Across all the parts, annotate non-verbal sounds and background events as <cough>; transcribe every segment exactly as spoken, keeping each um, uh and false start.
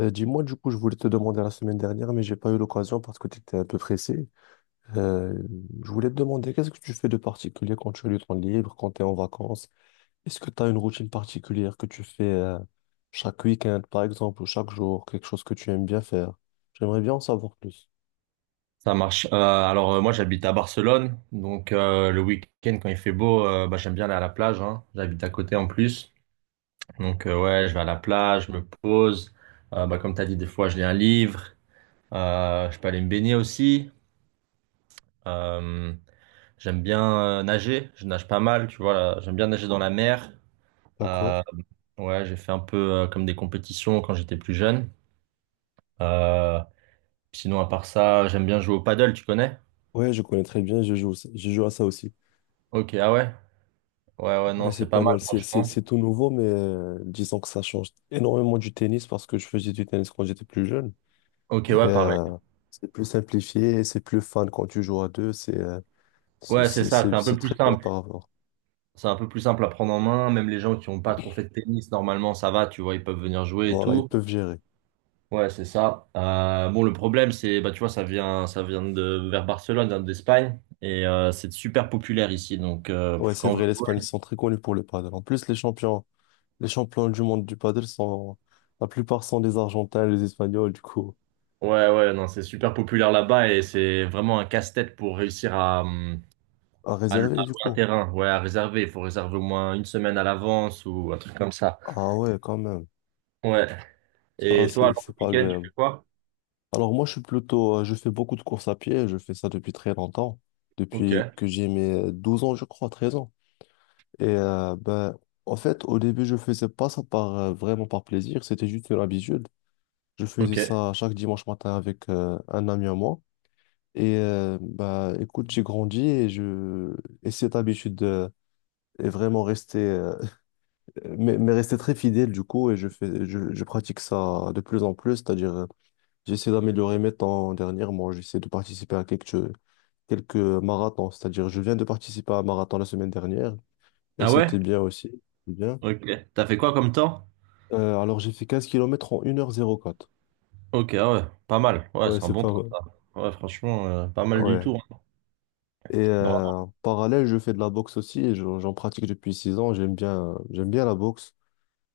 Euh, dis-moi, du coup, je voulais te demander la semaine dernière, mais j'ai pas eu l'occasion parce que tu étais un peu pressé. Euh, je voulais te demander, qu'est-ce que tu fais de particulier quand tu as du temps libre, quand tu es en vacances? Est-ce que tu as une routine particulière que tu fais euh, chaque week-end, par exemple, ou chaque jour, quelque chose que tu aimes bien faire? J'aimerais bien en savoir plus. Ça marche. Euh, alors euh, moi j'habite à Barcelone, donc euh, le week-end quand il fait beau, euh, bah, j'aime bien aller à la plage, hein. J'habite à côté en plus, donc euh, ouais, je vais à la plage, je me pose. Euh, bah, comme t'as dit, des fois je lis un livre. Euh, je peux aller me baigner aussi. Euh, J'aime bien euh, nager, je nage pas mal, tu vois, là. J'aime bien nager dans la mer. D'accord? Euh, ouais, j'ai fait un peu euh, comme des compétitions quand j'étais plus jeune. Euh, Sinon, à part ça, j'aime bien jouer au paddle, tu connais? Ouais, je connais très bien, je joue, aussi- je joue à ça aussi. Ok, ah ouais, ouais, ouais, Ouais, non, c'est c'est pas pas mal mal, c'est c'est- franchement. c'est tout nouveau, mais euh, disons que ça change énormément du tennis parce que je faisais du tennis quand j'étais plus jeune. Ok, Et, ouais, pareil. euh, c'est plus simplifié, et c'est plus fun quand tu joues à deux, c'est euh, c'est Ouais, c'est c'est- ça, c'est c'est- un peu c'est plus très bien simple. par rapport. C'est un peu plus simple à prendre en main. Même les gens qui n'ont pas trop fait de tennis, normalement, ça va, tu vois, ils peuvent venir jouer et Voilà, ils tout. peuvent gérer. Ouais, c'est ça. Euh, bon, le problème, c'est, bah, tu vois, ça vient, ça vient de vers Barcelone, ça vient d'Espagne, et euh, c'est super populaire ici. Donc, euh, Ouais, c'est quand on veut vrai, l'Espagne, ils jouer- sont très connus pour le paddle. En plus, les champions, les champions du monde du paddle sont, la plupart sont des Argentins, les Espagnols, du coup, Ouais, ouais, non, c'est super populaire là-bas et c'est vraiment un casse-tête pour réussir à, hum, à à, à louer réserver, du un coup. terrain, ouais, à réserver. Il faut réserver au moins une semaine à l'avance ou un truc comme ça. Ah ouais, quand même. Ouais. Ça, Et toi, c'est alors, c'est le pas week-end, tu agréable. fais quoi? Alors moi, je suis plutôt, euh, je fais beaucoup de courses à pied, je fais ça depuis très longtemps, Ok. depuis que j'ai mes euh, douze ans, je crois, treize ans. Et euh, ben, en fait, au début, je faisais pas ça par, euh, vraiment par plaisir, c'était juste une habitude. Je faisais Ok. ça chaque dimanche matin avec euh, un ami à moi. Et euh, ben, écoute, j'ai grandi et, je... et cette habitude euh, est vraiment restée, euh, <laughs> mais, mais restée très fidèle du coup. Et je fais, je, je pratique ça de plus en plus, c'est-à-dire euh, j'essaie d'améliorer mes temps dernièrement, j'essaie de participer à quelques, quelques marathons, c'est-à-dire je viens de participer à un marathon la semaine dernière et Ah ouais? c'était bien aussi. Bien. Ok. T'as fait quoi comme temps? Euh, alors j'ai fait quinze kilomètres en une heure zéro 04. Ok, ah ouais, pas mal. Ouais, Ouais, c'est un c'est bon pas temps, mal. ça. Ouais, franchement, euh, pas mal du Ouais. tout, hein. Et euh, Bravo. en parallèle, je fais de la boxe aussi et j'en j'en pratique depuis six ans. J'aime bien, j'aime bien la boxe.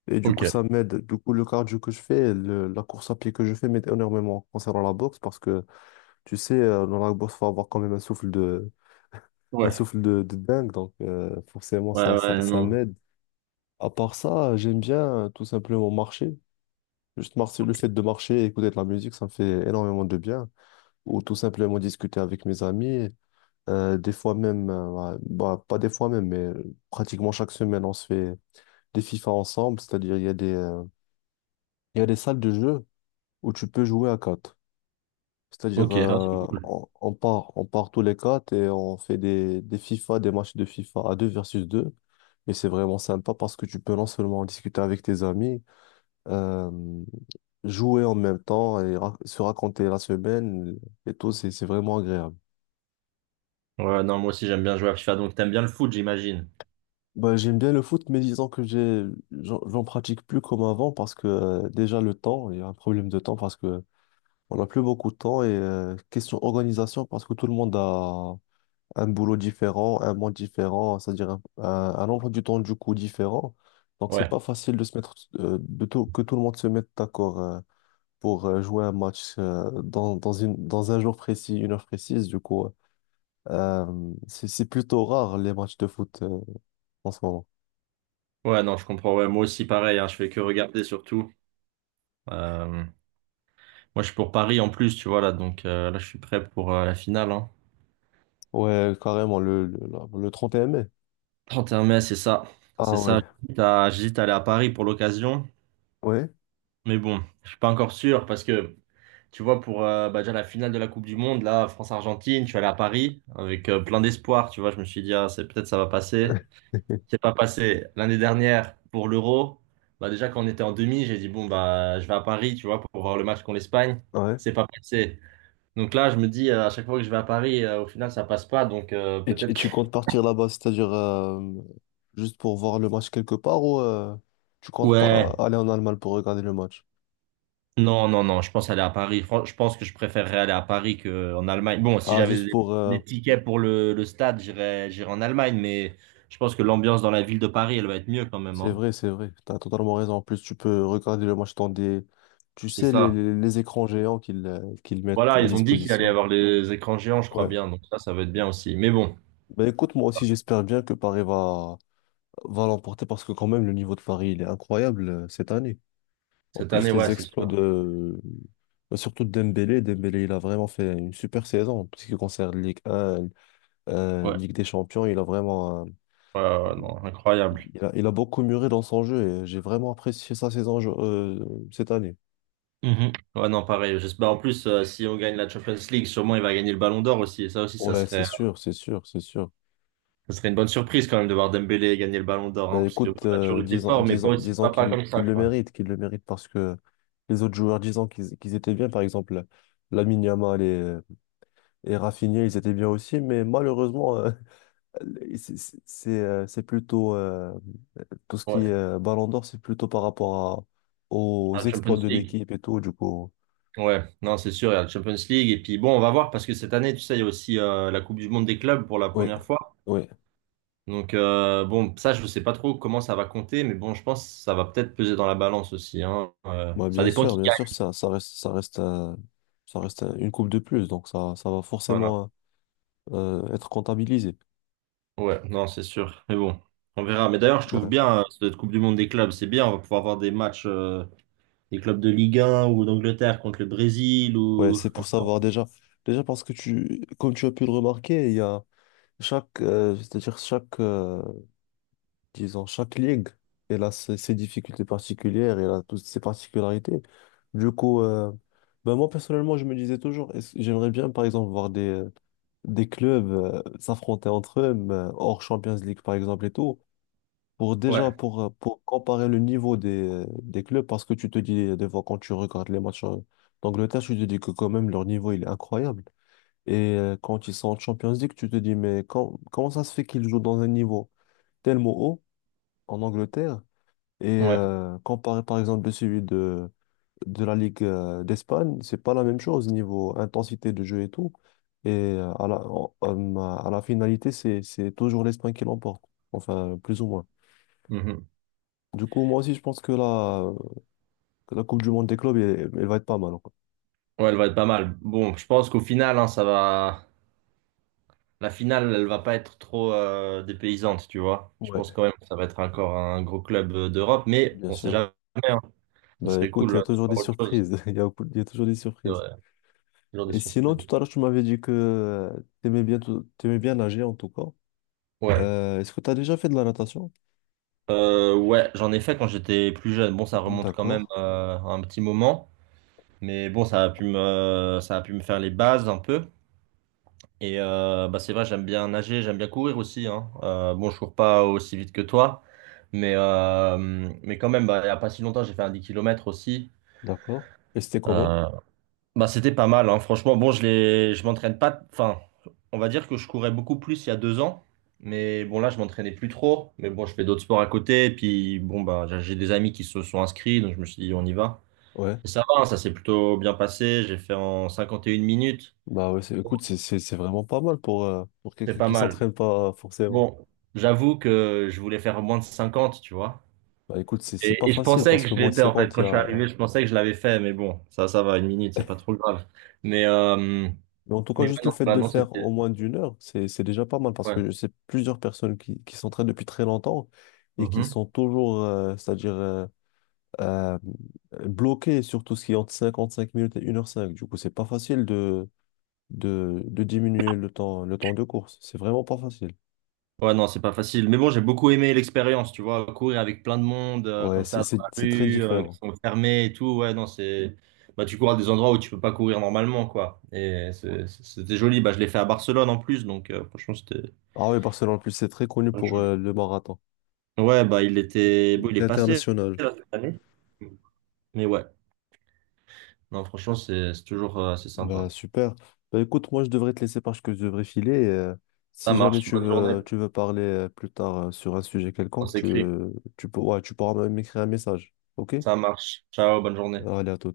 Et du coup, Ok. ça m'aide. Du coup, le cardio que je fais, le- la course à pied que je fais m'aide énormément concernant la boxe parce que, tu sais, euh, dans la boxe, il faut avoir quand même un souffle de, un Ouais. souffle de, de dingue. Donc, euh, forcément, Ouais, ça, ça, ouais, ça non. m'aide. À part ça, j'aime bien euh, tout simplement marcher. Juste marcher, le fait de marcher et écouter de la musique, ça me fait énormément de bien. Ou tout simplement discuter avec mes amis. Euh, des fois même, euh, ouais, bah, pas des fois même, mais euh, pratiquement chaque semaine, on se fait des FIFA ensemble. C'est-à-dire, il y a des, euh, il y a des salles de jeu où tu peux jouer à quatre. C'est-à-dire, Ok, ah, c'est euh, cool. on, on part, on part tous les quatre et on fait des, des FIFA, des matchs de FIFA à deux versus deux. Et c'est vraiment sympa parce que tu peux non seulement discuter avec tes amis, euh, jouer en même temps et ra- se raconter la semaine et tout, c'est c'est vraiment agréable. Ouais, non, moi aussi, j'aime bien jouer à FIFA. Donc, t'aimes bien le foot, j'imagine. Bah, j'aime bien le foot, mais disons que j'ai, j'en j'en pratique plus comme avant parce que euh, déjà le temps, il y a un problème de temps parce que on n'a plus beaucoup de temps et euh, question organisation parce que tout le monde a un boulot différent, un monde différent, c'est-à-dire un, un, un emploi du temps du coup différent. Donc c'est Ouais. pas facile de se mettre, euh, de tout, que tout le monde se mette d'accord euh, pour euh, jouer un match euh, dans, dans une, dans un jour précis, une heure précise. Du coup, euh, c'est c'est plutôt rare les matchs de foot euh, en ce moment. Ouais, non, je comprends. Ouais, moi aussi, pareil, hein, je fais que regarder, surtout. Euh, Moi, je suis pour Paris, en plus, tu vois, là. Donc, euh, là, je suis prêt pour euh, la finale, hein. Ouais, carrément, le, le, la- le trente et un mai. trente et un mai, c'est ça. C'est Ah ouais, ça. J'hésite à j'hésite à aller à Paris pour l'occasion. ouais, Mais bon, je suis pas encore sûr parce que... Tu vois, pour euh, bah, déjà la finale de la Coupe du Monde, là, France-Argentine, je suis allé à Paris avec euh, plein d'espoir. Tu vois, je me suis dit, ah, c'est peut-être ça va passer. <laughs> C'est pas passé. L'année dernière, pour l'Euro, bah, déjà quand on était en demi, j'ai dit, bon, bah, je vais à Paris, tu vois, pour voir le match contre l'Espagne. ouais. C'est pas passé. Donc là, je me dis, euh, à chaque fois que je vais à Paris, euh, au final, ça passe pas. Donc euh, Et tu, et peut-être tu que. comptes <laughs> partir là-bas, c'est-à-dire euh, juste pour voir le match quelque part ou euh, tu comptes pas Ouais. aller en Allemagne pour regarder le match? Non, non, non, je pense aller à Paris. Fran- Je pense que je préférerais aller à Paris qu'en Allemagne. Bon, si Ah, j'avais juste des pour... euh, des tickets pour le, le stade, j'irais, j'irais en Allemagne, mais je pense que l'ambiance dans la ville de Paris, elle va être mieux quand même, c'est hein. vrai, c'est vrai, t'as totalement raison. En plus, tu peux regarder le match dans des... Tu C'est sais, les, ça. les, les écrans géants qu'ils euh, qu'ils mettent Voilà, à ils ont dit qu'il allait y disposition. avoir les écrans géants, je crois Ouais. bien, donc ça, ça va être bien aussi. Mais bon, Ben écoute, moi aussi, j'espère bien que Paris va, va l'emporter parce que quand même, le niveau de Paris, il est incroyable euh, cette année. En cette plus, année, ouais, les c'est exploits sûr. de... bah, surtout de Dembélé. Dembélé, il a vraiment fait une super saison. En ce qui concerne Ligue un, euh, Ouais, Ligue des Champions, il a vraiment... euh, ouais, ouais, ouais, non, incroyable. il a, il a beaucoup mûri dans son jeu et j'ai vraiment apprécié sa saison je- euh, cette année. Mhm. Ouais, non, pareil. J'espère en plus, euh, si on gagne la Champions League, sûrement il va gagner le Ballon d'Or aussi, et ça aussi, ça Ouais, c'est serait. sûr, c'est sûr, c'est sûr. Ça serait une bonne surprise quand même de voir Dembélé gagner le Ballon d'Or, hein, Bah parce que bon, écoute, la euh, Turquie était disons, fort, mais pas disons, aussi disons pas, pas qu'il comme ça, qu'il le quoi. mérite, qu'il le mérite parce que les autres joueurs, disons qu'ils qu'ils étaient bien, par exemple, Lamine Yamal et, et Rafinha, ils étaient bien aussi, mais malheureusement, euh, C'est c'est- c'est, euh, c'est plutôt euh, tout ce qui est Ouais, euh, Ballon d'Or, c'est plutôt par rapport à- aux à la exploits Champions de League. l'équipe et tout, du coup. Ouais, non, c'est sûr, il y a la Champions League. Et puis bon, on va voir, parce que cette année, tu sais, il y a aussi euh, la Coupe du Monde des clubs pour la Oui, première fois. oui. Donc euh, bon, ça, je ne sais pas trop comment ça va compter, mais bon, je pense que ça va peut-être peser dans la balance aussi, hein. Euh, Moi, Ça bien dépend sûr, qui bien sûr, gagne. ça, ça reste, ça reste, un- ça reste un- une coupe de plus, donc ça, ça va Voilà. forcément euh, être comptabilisé. Ouais, non, c'est sûr. Mais bon, on verra. Mais d'ailleurs, je trouve Ouais, bien euh, cette Coupe du Monde des clubs, c'est bien, on va pouvoir voir des matchs. euh, des clubs de Ligue un ou d'Angleterre contre le Brésil ouais, ou c'est comme pour ça. savoir déjà, déjà parce que tu, comme tu as pu le remarquer, il y a chaque, euh, c'est-à-dire chaque euh, disons, chaque ligue, elle a ses, ses difficultés particulières, elle a toutes ses particularités. Du coup, euh, ben moi personnellement, je me disais toujours, est-ce- j'aimerais bien, par exemple, voir des, euh, des clubs euh, s'affronter entre eux, mais, euh, hors Champions League, par exemple, et tout, pour déjà, Ouais, pour, euh, pour comparer le niveau des, euh, des clubs, parce que tu te dis, euh, des fois, quand tu regardes les matchs euh, d'Angleterre, tu te dis que quand même, leur niveau, il est incroyable. Et euh, quand ils sont en Champions League, tu te dis, mais quand- comment ça se fait qu'ils jouent dans un niveau tellement haut en Angleterre? Et ouais, euh, comparé par exemple de celui de, de la Ligue euh, d'Espagne, c'est pas la même chose niveau intensité de jeu et tout. Et euh, à la, en- en- à la finalité, c'est, c'est toujours l'Espagne qui l'emporte, enfin plus ou moins. mhm. Du coup, moi aussi, je pense que la, que la Coupe du Monde des clubs, elle, elle va être pas mal, quoi. Ouais, elle va être pas mal. Bon, je pense qu'au final, hein, ça va. La finale, elle va pas être trop euh, dépaysante, tu vois. Je pense Ouais, quand même que ça va être encore un gros club euh, d'Europe, mais bien on sait sûr. jamais, hein. Ça Bah serait écoute, il cool y euh, a de toujours des voir autre chose. surprises. <laughs> Il y a, il y a toujours des C'est surprises. vrai. Toujours des Et surprises. sinon, tout à l'heure, tu m'avais dit que tu aimais bien, tout- t'aimais bien nager en tout cas. Ouais, Euh, est-ce que tu as déjà fait de la natation? Euh, ouais, j'en ai fait quand j'étais plus jeune. Bon, ça remonte quand D'accord. même euh, à un petit moment, mais bon, ça a pu me, ça a pu me faire les bases un peu. Et euh, bah c'est vrai, j'aime bien nager, j'aime bien courir aussi, hein. Euh, bon, je cours pas aussi vite que toi, mais, euh, mais quand même, bah, il n'y a pas si longtemps, j'ai fait un dix kilomètres aussi. D'accord. Et c'était comment? Euh, Bah, c'était pas mal, hein. Franchement, bon, je les, je m'entraîne pas. Enfin, on va dire que je courais beaucoup plus il y a deux ans, mais bon, là, je m'entraînais plus trop. Mais bon, je fais d'autres sports à côté, et puis bon, bah, j'ai j'ai des amis qui se sont inscrits, donc je me suis dit, on y va. Ouais. Et ça va, hein, ça s'est plutôt bien passé. J'ai fait en cinquante et une minutes, Bah ouais, c'est- écoute, c'est c'est- c'est vraiment pas mal pour, euh, pour c'est quelqu'un pas qui mal. s'entraîne pas euh, forcément. Bon, j'avoue que je voulais faire moins de cinquante, tu vois. Bah écoute, c'est c'est pas Et, et je facile pensais parce que que je moins de l'étais, en fait. cinquante, il Quand y je suis a... arrivé, je pensais que je l'avais fait, mais bon, ça, ça va, une minute, c'est pas <laughs> trop grave. Mais, euh, Mais en tout cas, mais ouais, juste le non, fait de voilà, le non, faire en c'était. moins d'une heure, c'est c'est déjà pas mal parce Ouais. que je sais plusieurs personnes qui, qui s'entraînent depuis très longtemps et qui Mhm. sont toujours, euh, c'est-à-dire euh, euh, bloqué sur tout ce qui est entre cinquante-cinq minutes et une heure cinq. Du coup, c'est pas facile de, de, de diminuer le temps, le temps de course. C'est vraiment pas facile. Ouais, non, c'est pas facile. Mais bon, j'ai beaucoup aimé l'expérience, tu vois. Courir avec plein de monde, euh, Ouais, comme ça, c'est dans c'est- la c'est très rue, euh, qui différent. sont fermés et tout. Ouais, non, c'est. Bah, tu cours à des endroits où tu peux pas courir normalement, quoi. Et c'est- c'était joli. Bah, je l'ai fait à Barcelone en plus, donc euh, franchement, c'était. Ah oui, Barcelone, en plus, c'est très connu pour euh, le marathon. Ouais, bah il était. Il Bon, il est est passé international. là, cette année. Mais ouais, non, franchement, c'est c'est toujours euh, assez sympa. Bah, super. Bah, écoute, moi, je devrais te laisser parce que je devrais filer. Et, euh, Ça si jamais marche. tu Bonne journée. veux, tu veux parler euh, plus tard euh, sur un sujet On quelconque, tu, s'écrit. euh, tu, peux, ouais, tu pourras m'écrire un message. OK? Ça marche. Ciao, bonne journée. Allez, à tout.